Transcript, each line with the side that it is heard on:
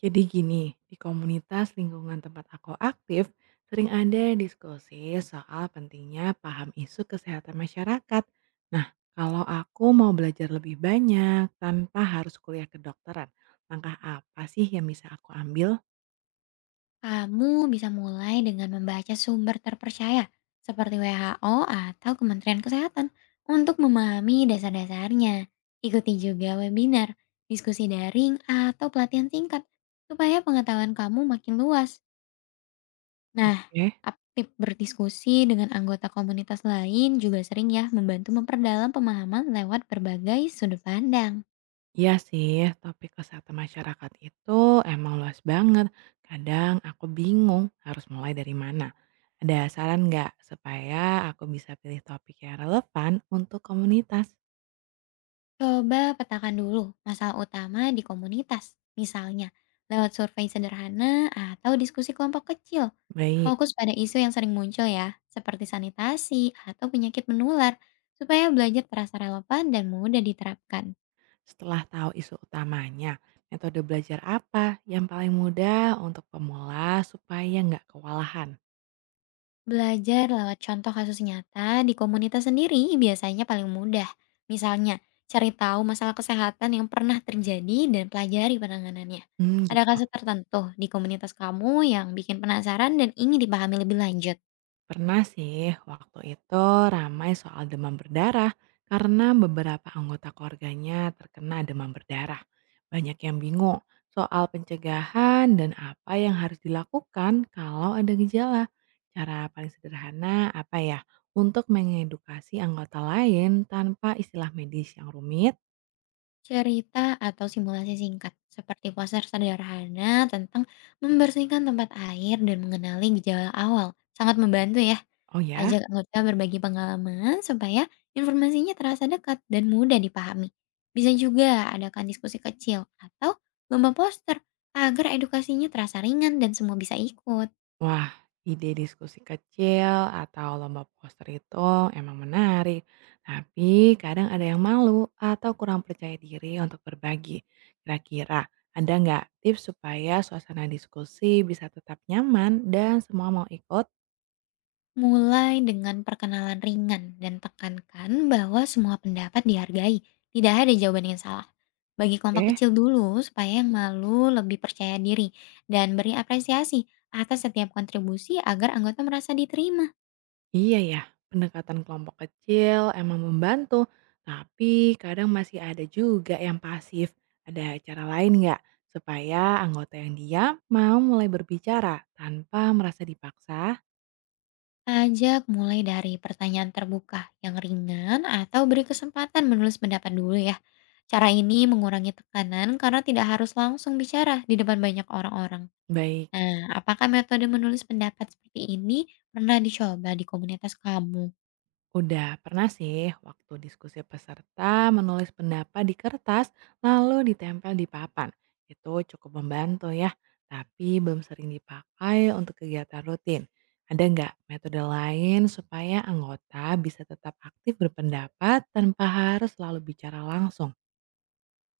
right: Jadi gini, di komunitas lingkungan tempat aku aktif, sering ada diskusi soal pentingnya paham isu kesehatan masyarakat. Nah, kalau aku mau belajar lebih banyak tanpa harus kuliah kedokteran, langkah apa sih yang bisa aku ambil?
left: Kamu bisa mulai dengan membaca sumber terpercaya seperti WHO atau Kementerian Kesehatan untuk memahami dasar-dasarnya. Ikuti juga webinar, diskusi daring, atau pelatihan singkat supaya pengetahuan kamu makin luas. Nah,
right: Oke.
left: aktif berdiskusi dengan anggota komunitas lain juga sering ya membantu memperdalam pemahaman lewat berbagai sudut pandang.
right: Iya sih, topik kesehatan masyarakat itu emang luas banget. Kadang aku bingung harus mulai dari mana. Ada saran nggak supaya aku bisa pilih topik yang relevan untuk komunitas?
left: Coba petakan dulu masalah utama di komunitas, misalnya lewat survei sederhana atau diskusi kelompok kecil.
right: Baik,
left: Fokus pada isu yang sering muncul ya, seperti sanitasi atau penyakit menular, supaya belajar terasa relevan dan mudah diterapkan.
right: setelah tahu isu utamanya, metode belajar apa yang paling mudah untuk pemula supaya nggak kewalahan?
left: Belajar lewat contoh kasus nyata di komunitas sendiri biasanya paling mudah. Misalnya, cari tahu masalah kesehatan yang pernah terjadi dan pelajari penanganannya.
right: Hmm, gitu.
left: Ada kasus tertentu di komunitas kamu yang bikin penasaran dan ingin dipahami lebih lanjut.
right: Pernah sih, waktu itu ramai soal demam berdarah karena beberapa anggota keluarganya terkena demam berdarah. Banyak yang bingung soal pencegahan dan apa yang harus dilakukan kalau ada gejala. Cara paling sederhana apa ya? Untuk mengedukasi anggota lain tanpa istilah medis yang rumit.
left: Cerita atau simulasi singkat, seperti poster sederhana tentang membersihkan tempat air dan mengenali gejala awal, sangat membantu ya.
right: Oh ya?
left: Ajak anggota berbagi pengalaman supaya informasinya terasa dekat dan mudah dipahami. Bisa juga adakan diskusi kecil atau lomba poster agar edukasinya terasa ringan dan semua bisa ikut.
right: Wah, ide diskusi kecil atau lomba poster itu emang menarik. Tapi kadang ada yang malu atau kurang percaya diri untuk berbagi. Kira-kira ada nggak tips supaya suasana diskusi bisa tetap nyaman dan semua mau ikut?
left: Mulai dengan perkenalan ringan dan tekankan bahwa semua pendapat dihargai. Tidak ada jawaban yang salah. Bagi kelompok
right: Oke.
left: kecil dulu supaya yang malu lebih percaya diri dan beri apresiasi atas setiap kontribusi agar anggota merasa diterima.
right: Iya ya, pendekatan kelompok kecil emang membantu, tapi kadang masih ada juga yang pasif. Ada cara lain nggak supaya anggota yang diam mau mulai berbicara tanpa merasa dipaksa?
left: Ajak mulai dari pertanyaan terbuka yang ringan atau beri kesempatan menulis pendapat dulu ya. Cara ini mengurangi tekanan karena tidak harus langsung bicara di depan banyak orang-orang.
right: Baik.
left: Nah, apakah metode menulis pendapat seperti ini pernah dicoba di komunitas kamu?
right: Udah pernah sih waktu diskusi peserta menulis pendapat di kertas lalu ditempel di papan. Itu cukup membantu ya, tapi belum sering dipakai untuk kegiatan rutin. Ada nggak metode lain supaya anggota bisa tetap aktif berpendapat tanpa harus selalu bicara langsung?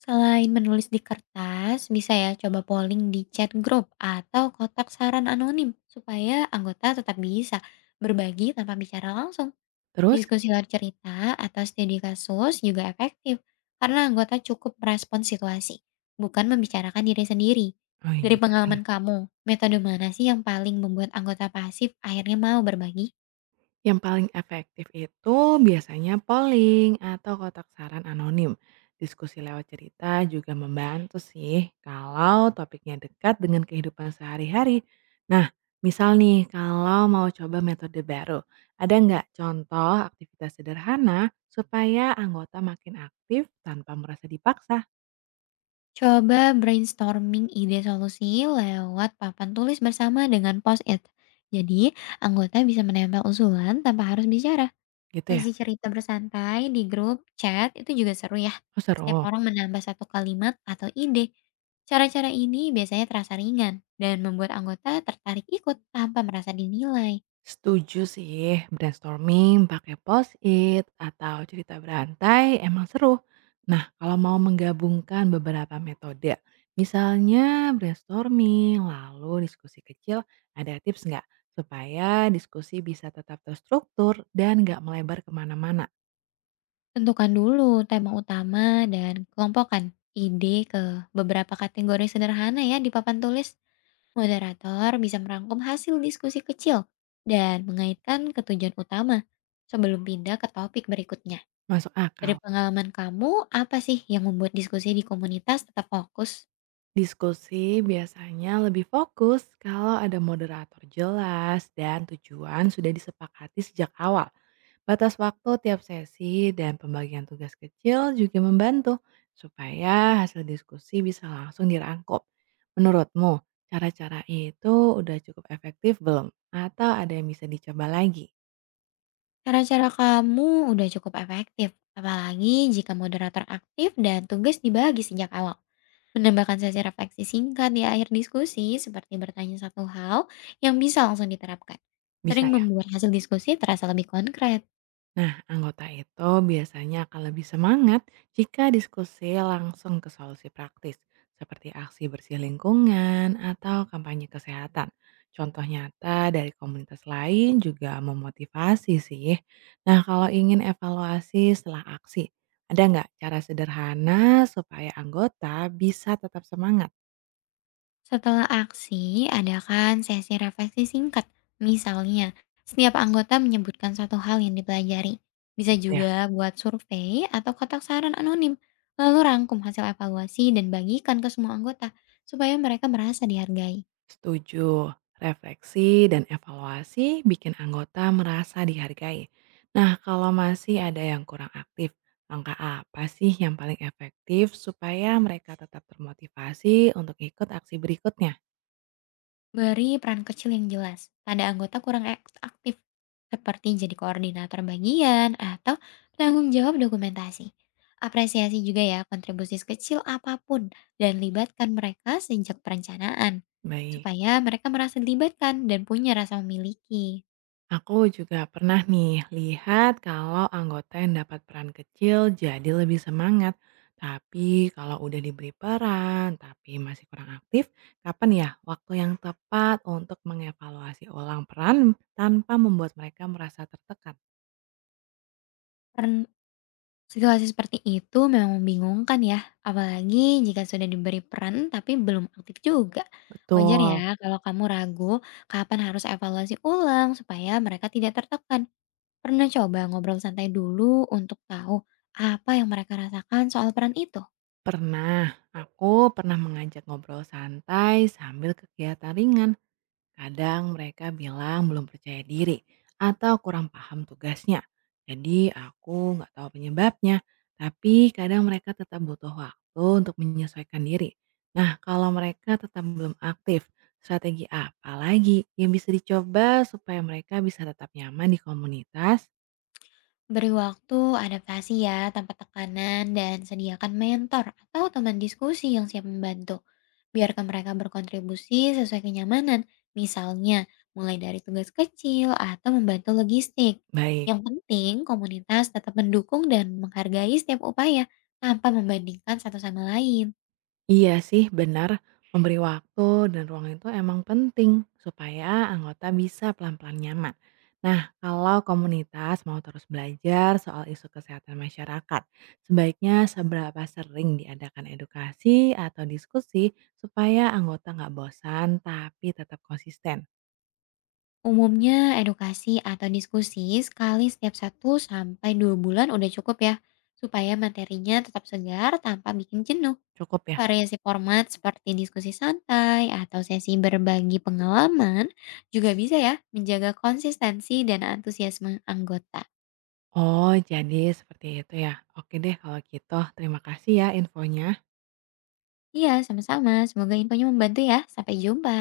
left: Selain menulis di kertas, bisa ya coba polling di chat grup atau kotak saran anonim supaya anggota tetap bisa berbagi tanpa bicara langsung.
right: Terus?
left: Diskusi luar cerita atau studi kasus juga efektif karena anggota cukup merespon situasi, bukan membicarakan diri sendiri.
right: Oh
left: Dari
right: iya.
left: pengalaman kamu, metode mana sih yang paling membuat anggota pasif akhirnya mau berbagi?
right: Yang paling efektif itu biasanya polling atau kotak saran anonim. Diskusi lewat cerita juga membantu sih kalau topiknya dekat dengan kehidupan sehari-hari. Nah, misal nih kalau mau coba metode baru, ada nggak contoh aktivitas sederhana supaya anggota makin aktif tanpa merasa dipaksa
left: Coba brainstorming ide solusi lewat papan tulis bersama dengan post-it. Jadi, anggota bisa menempel usulan tanpa harus bicara.
right: gitu ya?
left: Sesi cerita bersantai di grup chat itu juga seru ya.
right: Oh
left: Setiap
right: seru.
left: orang menambah satu kalimat atau ide. Cara-cara ini biasanya terasa ringan dan membuat anggota tertarik ikut tanpa merasa dinilai.
right: Setuju sih, brainstorming pakai post-it atau cerita berantai emang seru. Nah, kalau mau menggabungkan beberapa metode, misalnya brainstorming, lalu diskusi kecil, ada tips nggak? Supaya diskusi bisa tetap terstruktur dan nggak melebar kemana-mana.
left: Tentukan dulu tema utama dan kelompokkan ide ke beberapa kategori sederhana ya di papan tulis. Moderator bisa merangkum hasil diskusi kecil dan mengaitkan ke tujuan utama sebelum pindah ke topik berikutnya.
right: Masuk
left: Dari
right: akal.
left: pengalaman kamu, apa sih yang membuat diskusi di komunitas tetap fokus?
right: Diskusi biasanya lebih fokus kalau ada moderator jelas dan tujuan sudah disepakati sejak awal. Batas waktu tiap sesi dan pembagian tugas kecil juga membantu supaya hasil diskusi bisa langsung dirangkup. Menurutmu, cara-cara itu udah cukup efektif belum? Atau ada yang bisa dicoba lagi?
left: Cara-cara kamu udah cukup efektif, apalagi jika moderator aktif dan tugas dibagi sejak awal. Menambahkan sesi refleksi singkat di akhir diskusi, seperti bertanya satu hal yang bisa langsung diterapkan.
right: Bisa
left: Sering
right: ya?
left: membuat hasil diskusi terasa lebih konkret.
right: Nah, anggota itu biasanya akan lebih semangat jika diskusi langsung ke solusi praktis, seperti aksi bersih lingkungan atau kampanye kesehatan. Contoh nyata dari komunitas lain juga memotivasi sih. Nah, kalau ingin evaluasi setelah aksi, ada nggak cara sederhana supaya anggota bisa tetap semangat?
left: Setelah aksi, adakan sesi refleksi singkat. Misalnya, setiap anggota menyebutkan satu hal yang dipelajari. Bisa
right: Gitu ya.
left: juga buat survei atau kotak saran anonim. Lalu rangkum hasil evaluasi dan bagikan ke semua anggota supaya mereka merasa dihargai.
right: Setuju, refleksi dan evaluasi bikin anggota merasa dihargai. Nah, kalau masih ada yang kurang aktif, langkah apa sih yang paling efektif supaya mereka tetap termotivasi untuk ikut aksi berikutnya?
left: Beri peran kecil yang jelas pada anggota kurang aktif, seperti jadi koordinator bagian atau penanggung jawab dokumentasi. Apresiasi juga ya kontribusi kecil apapun dan libatkan mereka sejak perencanaan,
right: Baik.
left: supaya mereka merasa dilibatkan dan punya rasa memiliki.
right: Aku juga pernah nih lihat kalau anggota yang dapat peran kecil jadi lebih semangat. Tapi kalau udah diberi peran tapi masih kurang aktif, kapan ya waktu yang tepat untuk mengevaluasi ulang peran tanpa membuat mereka merasa tertekan?
left: Situasi seperti itu memang membingungkan ya, apalagi jika sudah diberi peran tapi belum aktif juga. Wajar
right: Betul,
left: ya kalau kamu ragu kapan harus evaluasi ulang supaya mereka tidak tertekan. Pernah coba ngobrol santai dulu untuk tahu apa yang mereka rasakan soal peran itu?
right: pernah. Aku pernah mengajak ngobrol santai sambil kegiatan ringan. Kadang mereka bilang belum percaya diri atau kurang paham tugasnya. Jadi aku nggak tahu penyebabnya, tapi kadang mereka tetap butuh waktu untuk menyesuaikan diri. Nah, kalau mereka tetap belum aktif, strategi apa lagi yang bisa dicoba supaya mereka bisa tetap nyaman di komunitas?
left: Beri waktu, adaptasi ya, tanpa tekanan, dan sediakan mentor atau teman diskusi yang siap membantu. Biarkan mereka berkontribusi sesuai kenyamanan, misalnya mulai dari tugas kecil atau membantu logistik.
right: Baik.
left: Yang penting, komunitas tetap mendukung dan menghargai setiap upaya tanpa membandingkan satu sama lain.
right: Iya sih, benar. Memberi waktu dan ruang itu emang penting supaya anggota bisa pelan-pelan nyaman. Nah, kalau komunitas mau terus belajar soal isu kesehatan masyarakat, sebaiknya seberapa sering diadakan edukasi atau diskusi supaya anggota nggak bosan tapi tetap konsisten.
left: Umumnya, edukasi atau diskusi sekali setiap satu sampai dua bulan udah cukup ya, supaya materinya tetap segar tanpa bikin jenuh.
right: Cukup ya?
left: Variasi format seperti diskusi santai atau sesi berbagi pengalaman juga bisa ya menjaga konsistensi dan antusiasme anggota.
right: Oh, jadi seperti itu ya. Oke deh kalau gitu. Terima kasih ya infonya.
left: Iya, sama-sama. Semoga infonya membantu ya. Sampai jumpa.